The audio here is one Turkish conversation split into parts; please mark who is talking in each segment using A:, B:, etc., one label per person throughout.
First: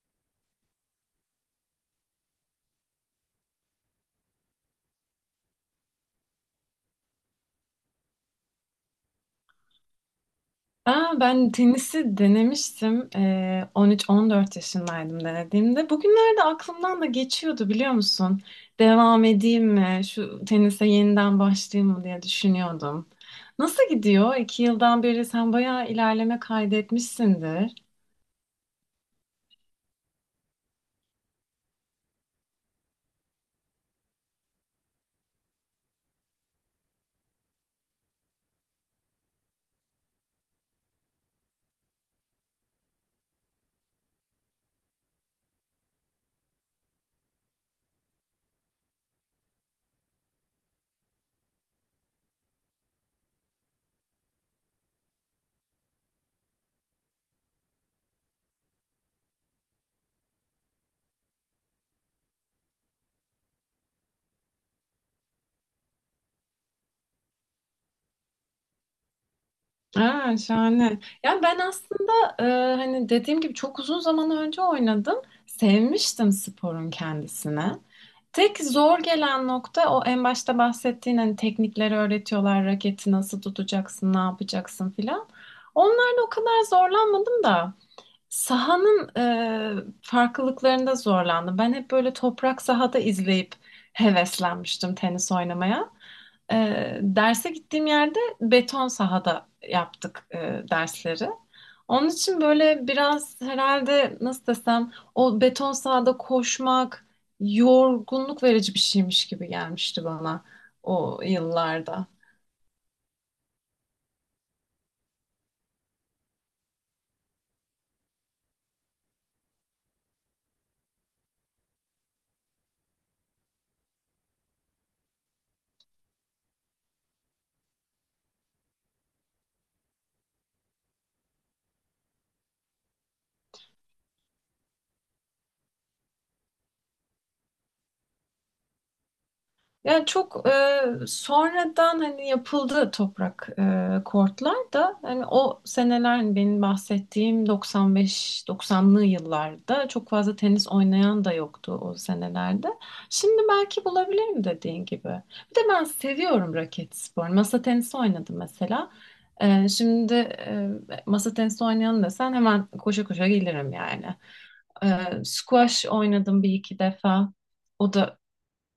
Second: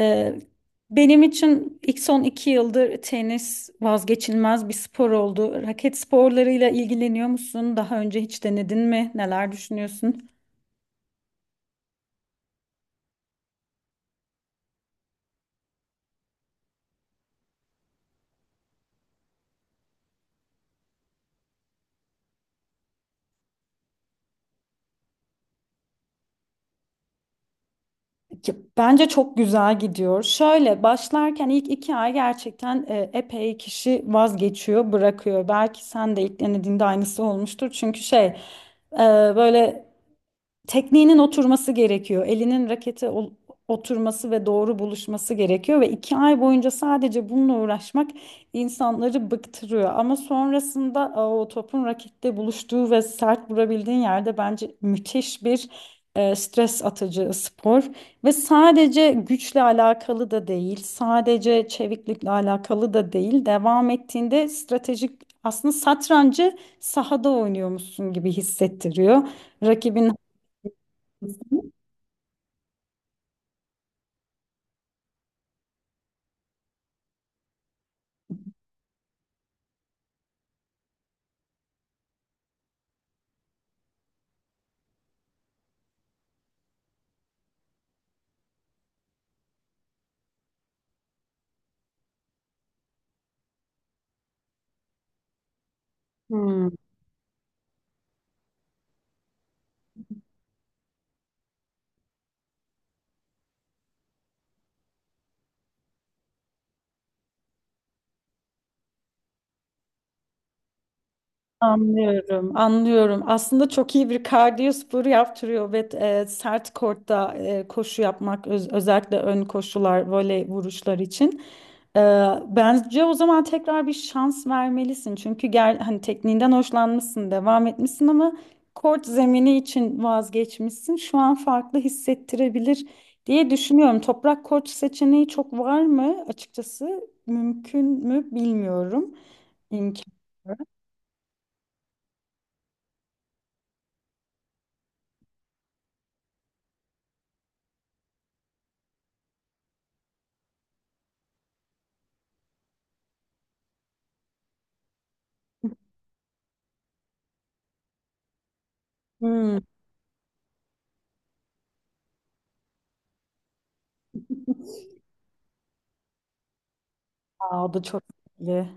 A: Ee, benim için son iki yıldır tenis vazgeçilmez bir spor oldu. Raket sporlarıyla ilgileniyor musun? Daha önce hiç denedin mi? Neler düşünüyorsun?
B: Aa, ben tenisi denemiştim. 13-14 yaşındaydım denediğimde. Bugünlerde aklımdan da geçiyordu biliyor musun? Devam edeyim mi? Şu tenise yeniden başlayayım mı diye düşünüyordum. Nasıl gidiyor? 2 yıldan beri sen bayağı ilerleme kaydetmişsindir.
A: Ya, bence çok güzel gidiyor. Şöyle başlarken ilk iki ay gerçekten epey kişi vazgeçiyor, bırakıyor. Belki sen de ilk denediğinde aynısı olmuştur. Çünkü şey, e, böyle tekniğinin oturması gerekiyor. Elinin rakete oturması ve doğru buluşması gerekiyor ve iki ay boyunca sadece bununla uğraşmak insanları bıktırıyor. Ama sonrasında aa, o topun rakette buluştuğu ve sert vurabildiğin yerde bence müthiş bir stres atıcı spor ve sadece güçle alakalı da değil, sadece çeviklikle alakalı da değil. Devam ettiğinde stratejik, aslında satrancı sahada oynuyormuşsun gibi hissettiriyor. Rakibin.
B: Ha, şahane. Ya ben aslında e, hani dediğim gibi çok uzun zaman önce oynadım. Sevmiştim sporun kendisini. Tek zor gelen nokta o en başta bahsettiğin hani teknikleri öğretiyorlar, raketi nasıl tutacaksın, ne yapacaksın filan. Onlarla o kadar zorlanmadım da sahanın farklılıklarında zorlandım. Ben hep böyle toprak sahada izleyip heveslenmiştim tenis oynamaya.
A: Hmm.
B: Derse gittiğim yerde beton sahada yaptık dersleri. Onun için böyle biraz herhalde nasıl desem o beton sahada koşmak yorgunluk verici bir şeymiş gibi gelmişti bana o yıllarda.
A: Anlıyorum, anlıyorum. Aslında çok iyi bir kardiyo sporu yaptırıyor ve sert kortta koşu yapmak özellikle ön koşular, voley vuruşlar için. E, Bence o zaman tekrar bir şans vermelisin. Çünkü gel, hani tekniğinden hoşlanmışsın, devam etmişsin ama kort zemini için vazgeçmişsin. Şu an farklı hissettirebilir diye düşünüyorum. Toprak kort seçeneği çok var mı? Açıkçası mümkün mü bilmiyorum. İmkan.
B: Yani çok sonradan hani yapıldı toprak kortlar da hani o seneler hani benim bahsettiğim 95-90'lı yıllarda çok fazla tenis oynayan da yoktu o senelerde. Şimdi belki bulabilirim dediğin gibi. Bir de ben seviyorum raket sporunu. Masa tenisi oynadım mesela.
A: Hmm.
B: Şimdi masa tenisi oynayan desen hemen koşa koşa gelirim yani. E, squash oynadım bir iki defa.
A: Aa, o da
B: O
A: çok
B: da
A: iyi.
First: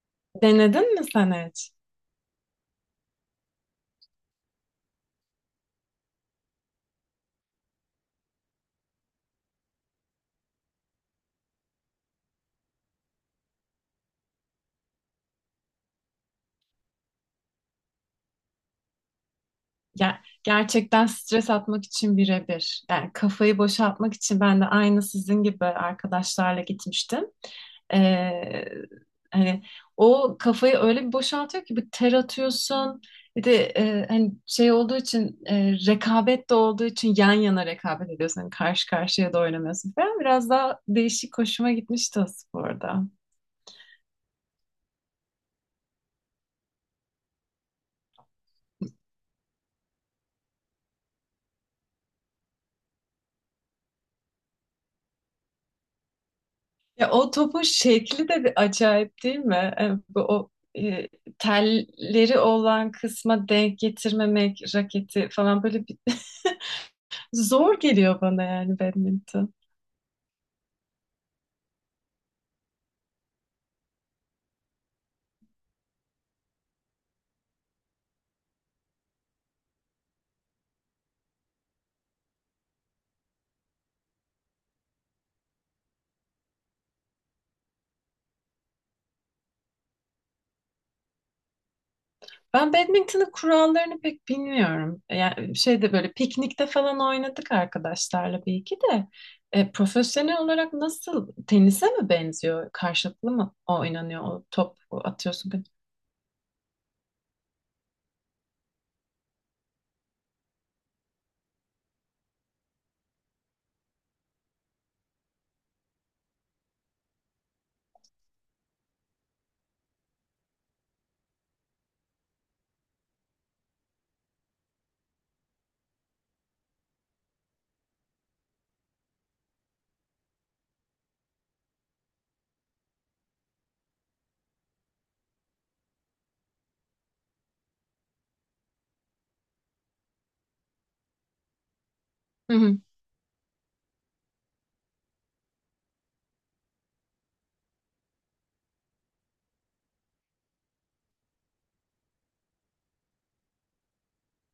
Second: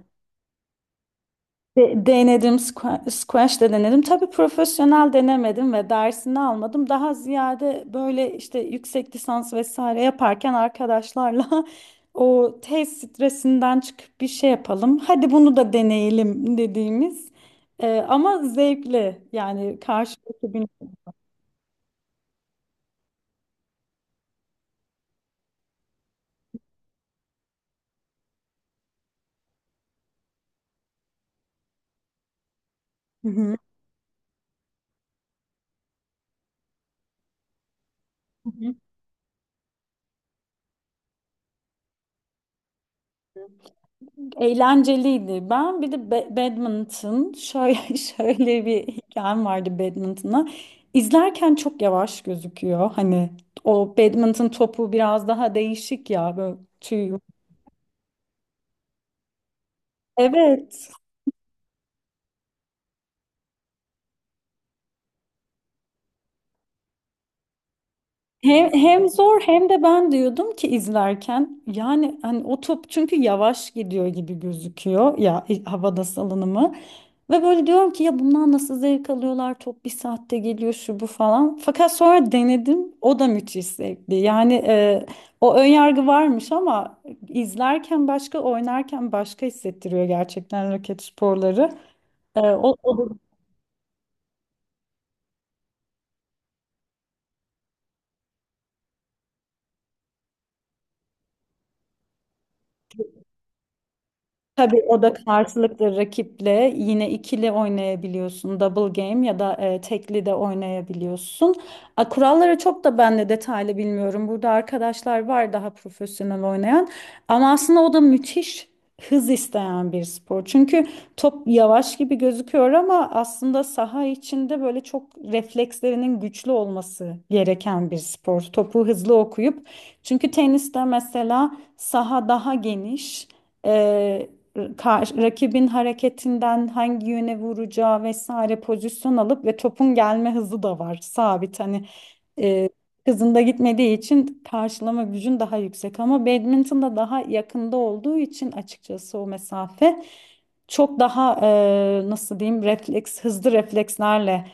B: denedin mi sen hiç?
A: Denedim, squash de denedim. Tabii profesyonel denemedim ve dersini almadım. Daha ziyade böyle işte yüksek lisans vesaire yaparken arkadaşlarla o tez stresinden çıkıp bir şey yapalım. Hadi bunu da deneyelim dediğimiz, ama zevkli yani
B: Ger-
A: karşılıklı bir...
B: gerçekten stres atmak için birebir. Yani kafayı boşaltmak için ben de aynı sizin gibi arkadaşlarla gitmiştim. Ee, hani o kafayı öyle bir boşaltıyor ki bir ter atıyorsun.
A: Hı
B: Bir de
A: hı.
B: hani şey olduğu için rekabet de olduğu için yan yana rekabet ediyorsun. Hani karşı karşıya da oynamıyorsun falan. Biraz daha değişik hoşuma gitmişti o sporda.
A: Eğlenceliydi. Ben bir de badminton şöyle şöyle bir hikayem vardı badminton'a. İzlerken çok yavaş gözüküyor. Hani o badminton topu biraz daha değişik ya, böyle
B: Ya
A: tüy.
B: o topun şekli de bir acayip değil mi? Bu o
A: Evet.
B: e, telleri olan kısma denk getirmemek, raketi falan böyle bir zor geliyor bana
A: Hem,
B: yani
A: hem zor
B: badminton.
A: hem de ben diyordum ki izlerken, yani hani o top çünkü yavaş gidiyor gibi gözüküyor ya, havada salınımı ve böyle diyorum ki ya bundan nasıl zevk alıyorlar, top bir saatte geliyor şu bu falan, fakat sonra denedim o da müthiş zevkli yani, o ön yargı varmış ama izlerken başka, oynarken başka hissettiriyor gerçekten raket sporları. E,
B: Ben
A: o.
B: badminton'ın kurallarını pek bilmiyorum. Yani şeyde böyle piknikte falan oynadık arkadaşlarla bir iki de. Profesyonel olarak nasıl tenise mi benziyor? Karşılıklı mı oynanıyor o top
A: Tabii o da
B: atıyorsun?
A: karşılıklı rakiple, yine ikili oynayabiliyorsun. Double game ya da tekli de oynayabiliyorsun. A, kuralları çok da ben de detaylı bilmiyorum. Burada arkadaşlar var daha profesyonel oynayan. Ama aslında o da müthiş hız isteyen bir spor. Çünkü top yavaş gibi gözüküyor ama aslında saha içinde böyle çok reflekslerinin güçlü olması gereken bir spor. Topu hızlı okuyup. Çünkü teniste mesela saha daha geniş. e, Rakibin hareketinden hangi yöne vuracağı vesaire pozisyon alıp ve topun gelme hızı da var sabit, hani
B: Hı
A: e,
B: hı.
A: hızında gitmediği için karşılama gücün daha yüksek ama badminton'da daha yakında olduğu için açıkçası o mesafe çok daha nasıl diyeyim, refleks hızlı reflekslerle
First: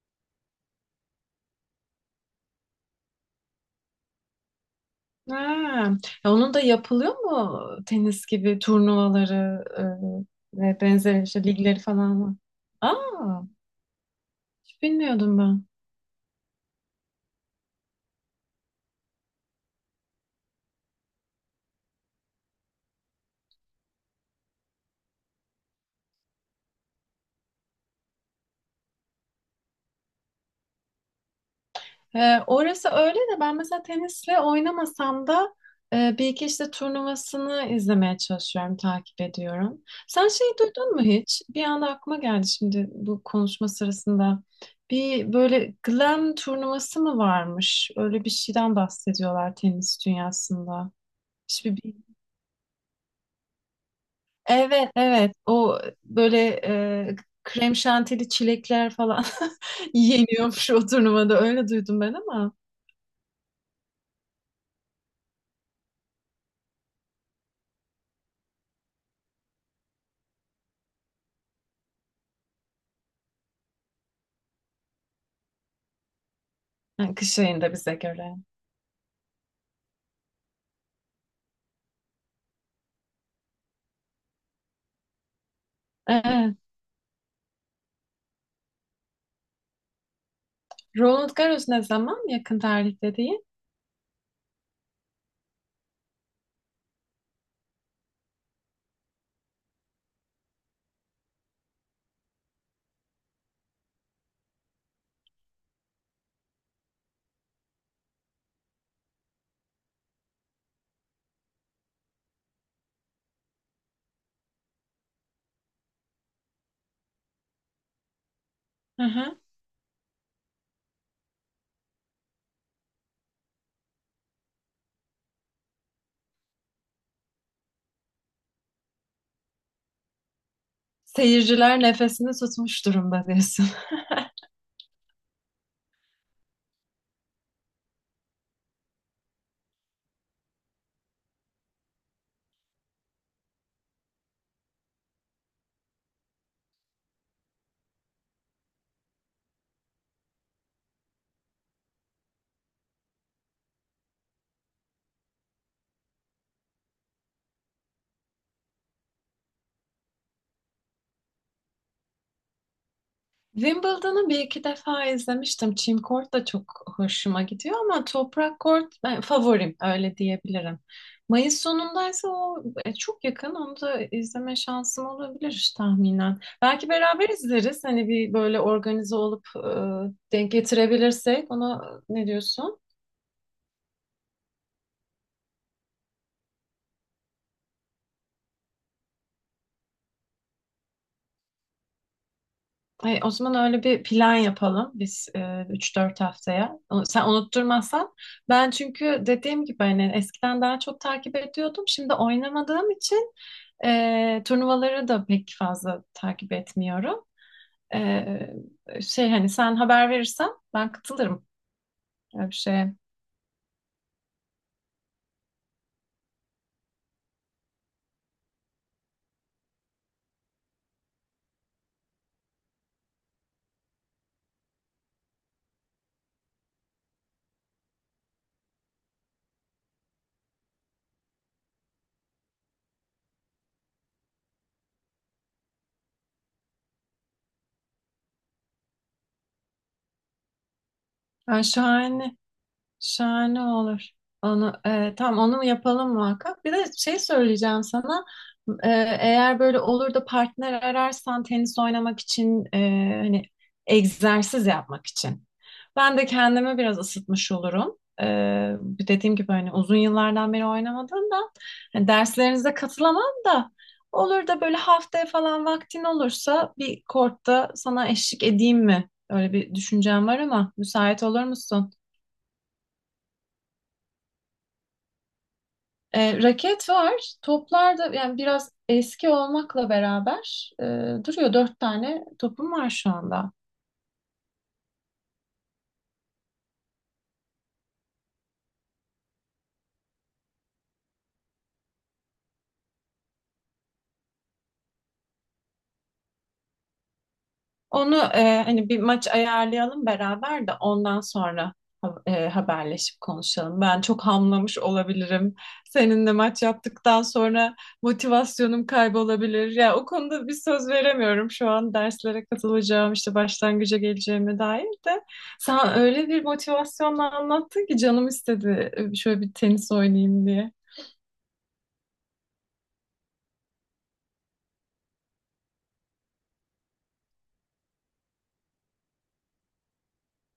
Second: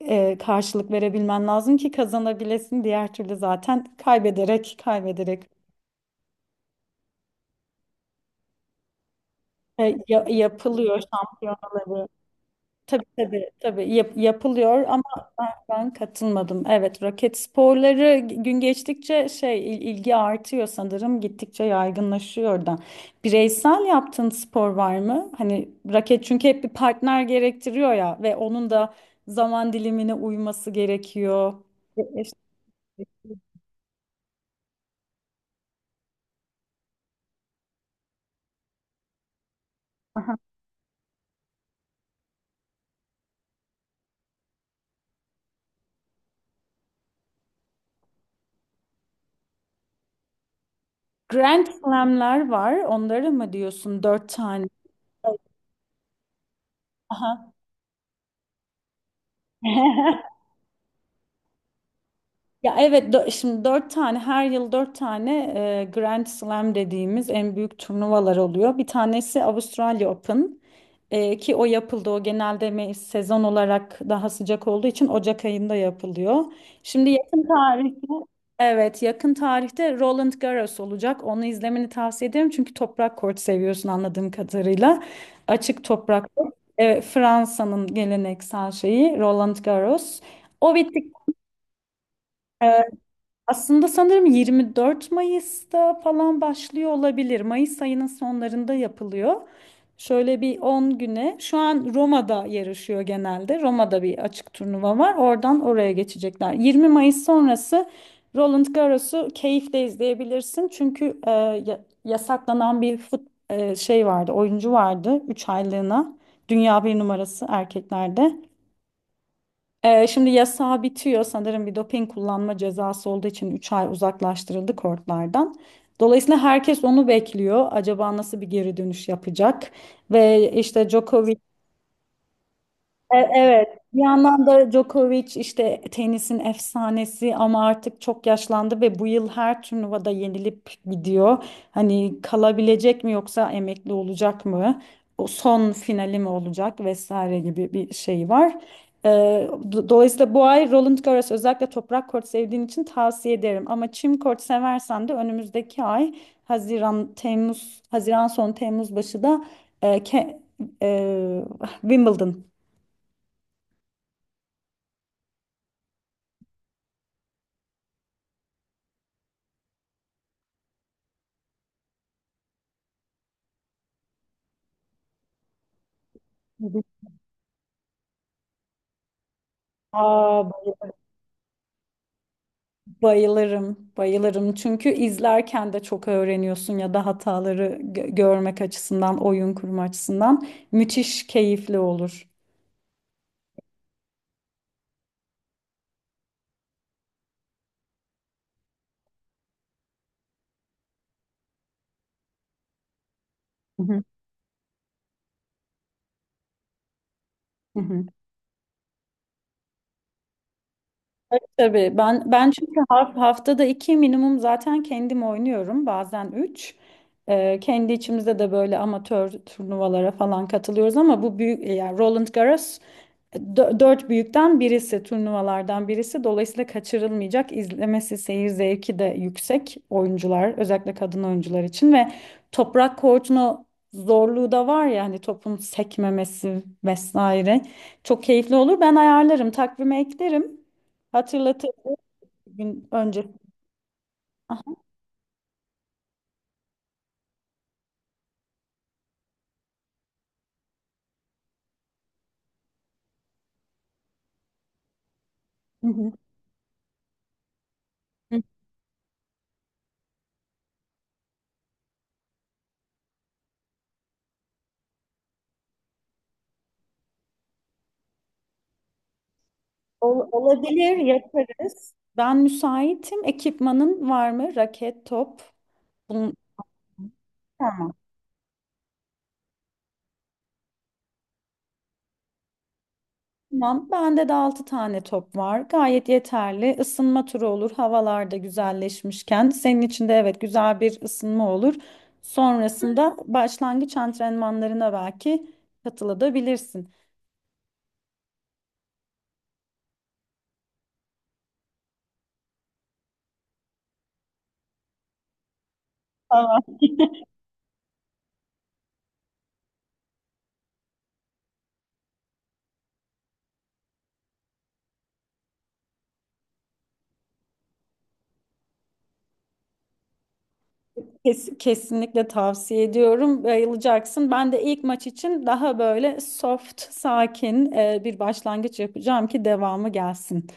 A: karşılık verebilmen lazım ki kazanabilesin, diğer türlü zaten kaybederek
B: Ha,
A: kaybederek.
B: ya onun da yapılıyor mu tenis gibi turnuvaları ve
A: Yapılıyor
B: benzeri işte ligleri
A: şampiyonaları.
B: falan mı?
A: Tabii
B: Aa,
A: tabii tabii
B: hiç
A: yapılıyor ama
B: bilmiyordum ben.
A: ben katılmadım. Evet, raket sporları gün geçtikçe şey, ilgi artıyor sanırım, gittikçe yaygınlaşıyor da. Bireysel yaptığın spor var mı? Hani raket çünkü hep bir partner gerektiriyor ya, ve onun da zaman dilimine uyması gerekiyor.
B: E,
A: Eşlik.
B: orası öyle de ben mesela tenisle oynamasam da bir iki işte turnuvasını izlemeye çalışıyorum, takip ediyorum. Sen
A: Aha.
B: şeyi duydun mu hiç? Bir anda aklıma geldi şimdi bu konuşma sırasında. Bir böyle Glam turnuvası mı varmış? Öyle bir şeyden bahsediyorlar tenis dünyasında.
A: Grand
B: Hiçbir
A: Slam'ler var, onları mı diyorsun, dört tane?
B: Evet, evet. O böyle e,
A: Aha.
B: krem şantili çilekler falan yeniyormuş o turnuvada, öyle duydum ben ama
A: Ya evet, şimdi dört tane, her yıl dört tane Grand Slam dediğimiz en büyük turnuvalar oluyor. Bir tanesi Avustralya Open, ki o yapıldı. O genelde sezon olarak daha sıcak olduğu için Ocak ayında yapılıyor. Şimdi
B: ha, kış
A: yakın
B: ayında bize
A: tarihte,
B: göre.
A: evet yakın tarihte Roland Garros olacak. Onu izlemeni tavsiye ederim çünkü toprak kort seviyorsun anladığım kadarıyla. Açık toprak kort.
B: Evet.
A: E, Fransa'nın geleneksel şeyi Roland Garros. O bittik.
B: Roland Garros ne zaman? Yakın
A: e,
B: tarihte değil.
A: Aslında sanırım 24 Mayıs'ta falan başlıyor olabilir. Mayıs ayının sonlarında yapılıyor. Şöyle bir 10 güne. Şu an Roma'da yarışıyor genelde. Roma'da bir açık turnuva var. Oradan oraya geçecekler. 20 Mayıs sonrası Roland Garros'u keyifle izleyebilirsin. Çünkü yasaklanan bir fut, şey vardı, oyuncu vardı 3 aylığına. Dünya bir numarası erkeklerde.
B: Hı hı.
A: Şimdi yasağı bitiyor sanırım, bir doping kullanma cezası olduğu için 3 ay uzaklaştırıldı kortlardan. Dolayısıyla herkes onu bekliyor. Acaba nasıl bir geri dönüş yapacak? Ve işte Djokovic.
B: Seyirciler nefesini tutmuş durumda diyorsun.
A: Evet. Bir yandan da Djokovic işte tenisin efsanesi ama artık çok yaşlandı ve bu yıl her turnuvada yenilip gidiyor. Hani kalabilecek mi yoksa emekli olacak mı? O son finali mi olacak vesaire gibi bir şey var. Dolayısıyla bu ay Roland Garros özellikle toprak kort sevdiğin için tavsiye ederim. Ama çim kort seversen de önümüzdeki ay Haziran, Temmuz, Haziran sonu Temmuz başı da e, Ke- e, Wimbledon.
B: Wimbledon'u bir iki defa izlemiştim. Çim kort da çok hoşuma gidiyor ama toprak kort ben favorim öyle diyebilirim. Mayıs sonundaysa o çok yakın. Onu da izleme şansım olabilir tahminen. Belki beraber izleriz. Hani bir böyle organize olup
A: Aa,
B: denk
A: bay-
B: getirebilirsek. Ona ne diyorsun?
A: Bayılırım, bayılırım. Çünkü izlerken de çok öğreniyorsun, ya da hataları görmek açısından, oyun kurma açısından müthiş keyifli olur.
B: O zaman öyle bir plan yapalım biz 3-4 haftaya. Sen unutturmazsan. Ben çünkü dediğim gibi hani eskiden daha çok takip ediyordum. Şimdi oynamadığım için
A: Hı hı.
B: Turnuvaları da pek fazla takip etmiyorum.
A: Hı
B: E,
A: hı.
B: şey hani sen haber verirsen ben katılırım
A: Tabii
B: öyle
A: ben
B: bir
A: çünkü
B: şeye.
A: haftada iki minimum zaten kendim oynuyorum, bazen üç. Kendi içimizde de böyle amatör turnuvalara falan katılıyoruz ama bu büyük, yani Roland Garros dört büyükten birisi, turnuvalardan birisi, dolayısıyla kaçırılmayacak, izlemesi seyir zevki de yüksek, oyuncular özellikle kadın oyuncular için ve toprak kortunu zorluğu da var ya, hani topun sekmemesi vesaire. Çok keyifli olur, ben ayarlarım, takvime eklerim.
B: Yani
A: Hatırlatırız
B: şahane.
A: bir gün önce.
B: Şahane olur. Onu
A: Aha.
B: tam onu yapalım muhakkak. Bir de şey söyleyeceğim sana. E, eğer böyle olur da partner ararsan tenis oynamak için, hani egzersiz yapmak için.
A: Hı hı.
B: Ben de kendimi biraz ısıtmış olurum. E,
A: Hı.
B: dediğim gibi hani uzun yıllardan beri oynamadığımdan hani derslerinize katılamam da olur da böyle haftaya falan vaktin olursa bir kortta sana eşlik edeyim mi? Öyle bir düşüncem var
A: Olur,
B: ama müsait olur musun?
A: yaparız. Ben müsaitim. Ekipmanın var mı? Raket, top. Bunun...
B: Raket var.
A: Tamam.
B: Toplar da yani biraz eski olmakla beraber duruyor. 4 tane topum var şu anda.
A: Tamam. Bende de 6 tane top var. Gayet yeterli. Isınma turu olur. Havalar da güzelleşmişken. Senin için de evet güzel bir ısınma olur. Sonrasında başlangıç antrenmanlarına belki katılabilirsin.
B: Onu hani bir maç ayarlayalım beraber de ondan sonra haberleşip konuşalım. Ben çok hamlamış olabilirim. Seninle maç yaptıktan sonra motivasyonum kaybolabilir. Ya o konuda bir söz veremiyorum şu an derslere katılacağım işte başlangıca geleceğime dair de. Sen öyle bir motivasyonla anlattın ki canım istedi, şöyle bir tenis oynayayım diye.
A: Kesinlikle tavsiye ediyorum. Bayılacaksın. Ben de ilk maç için daha böyle soft, sakin, bir başlangıç yapacağım ki devamı gelsin.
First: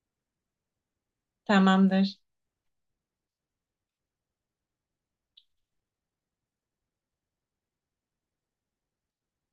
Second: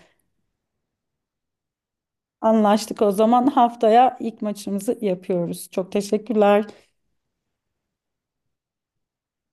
B: Tamamdır.
A: Anlaştık o zaman, haftaya ilk maçımızı yapıyoruz. Çok teşekkürler.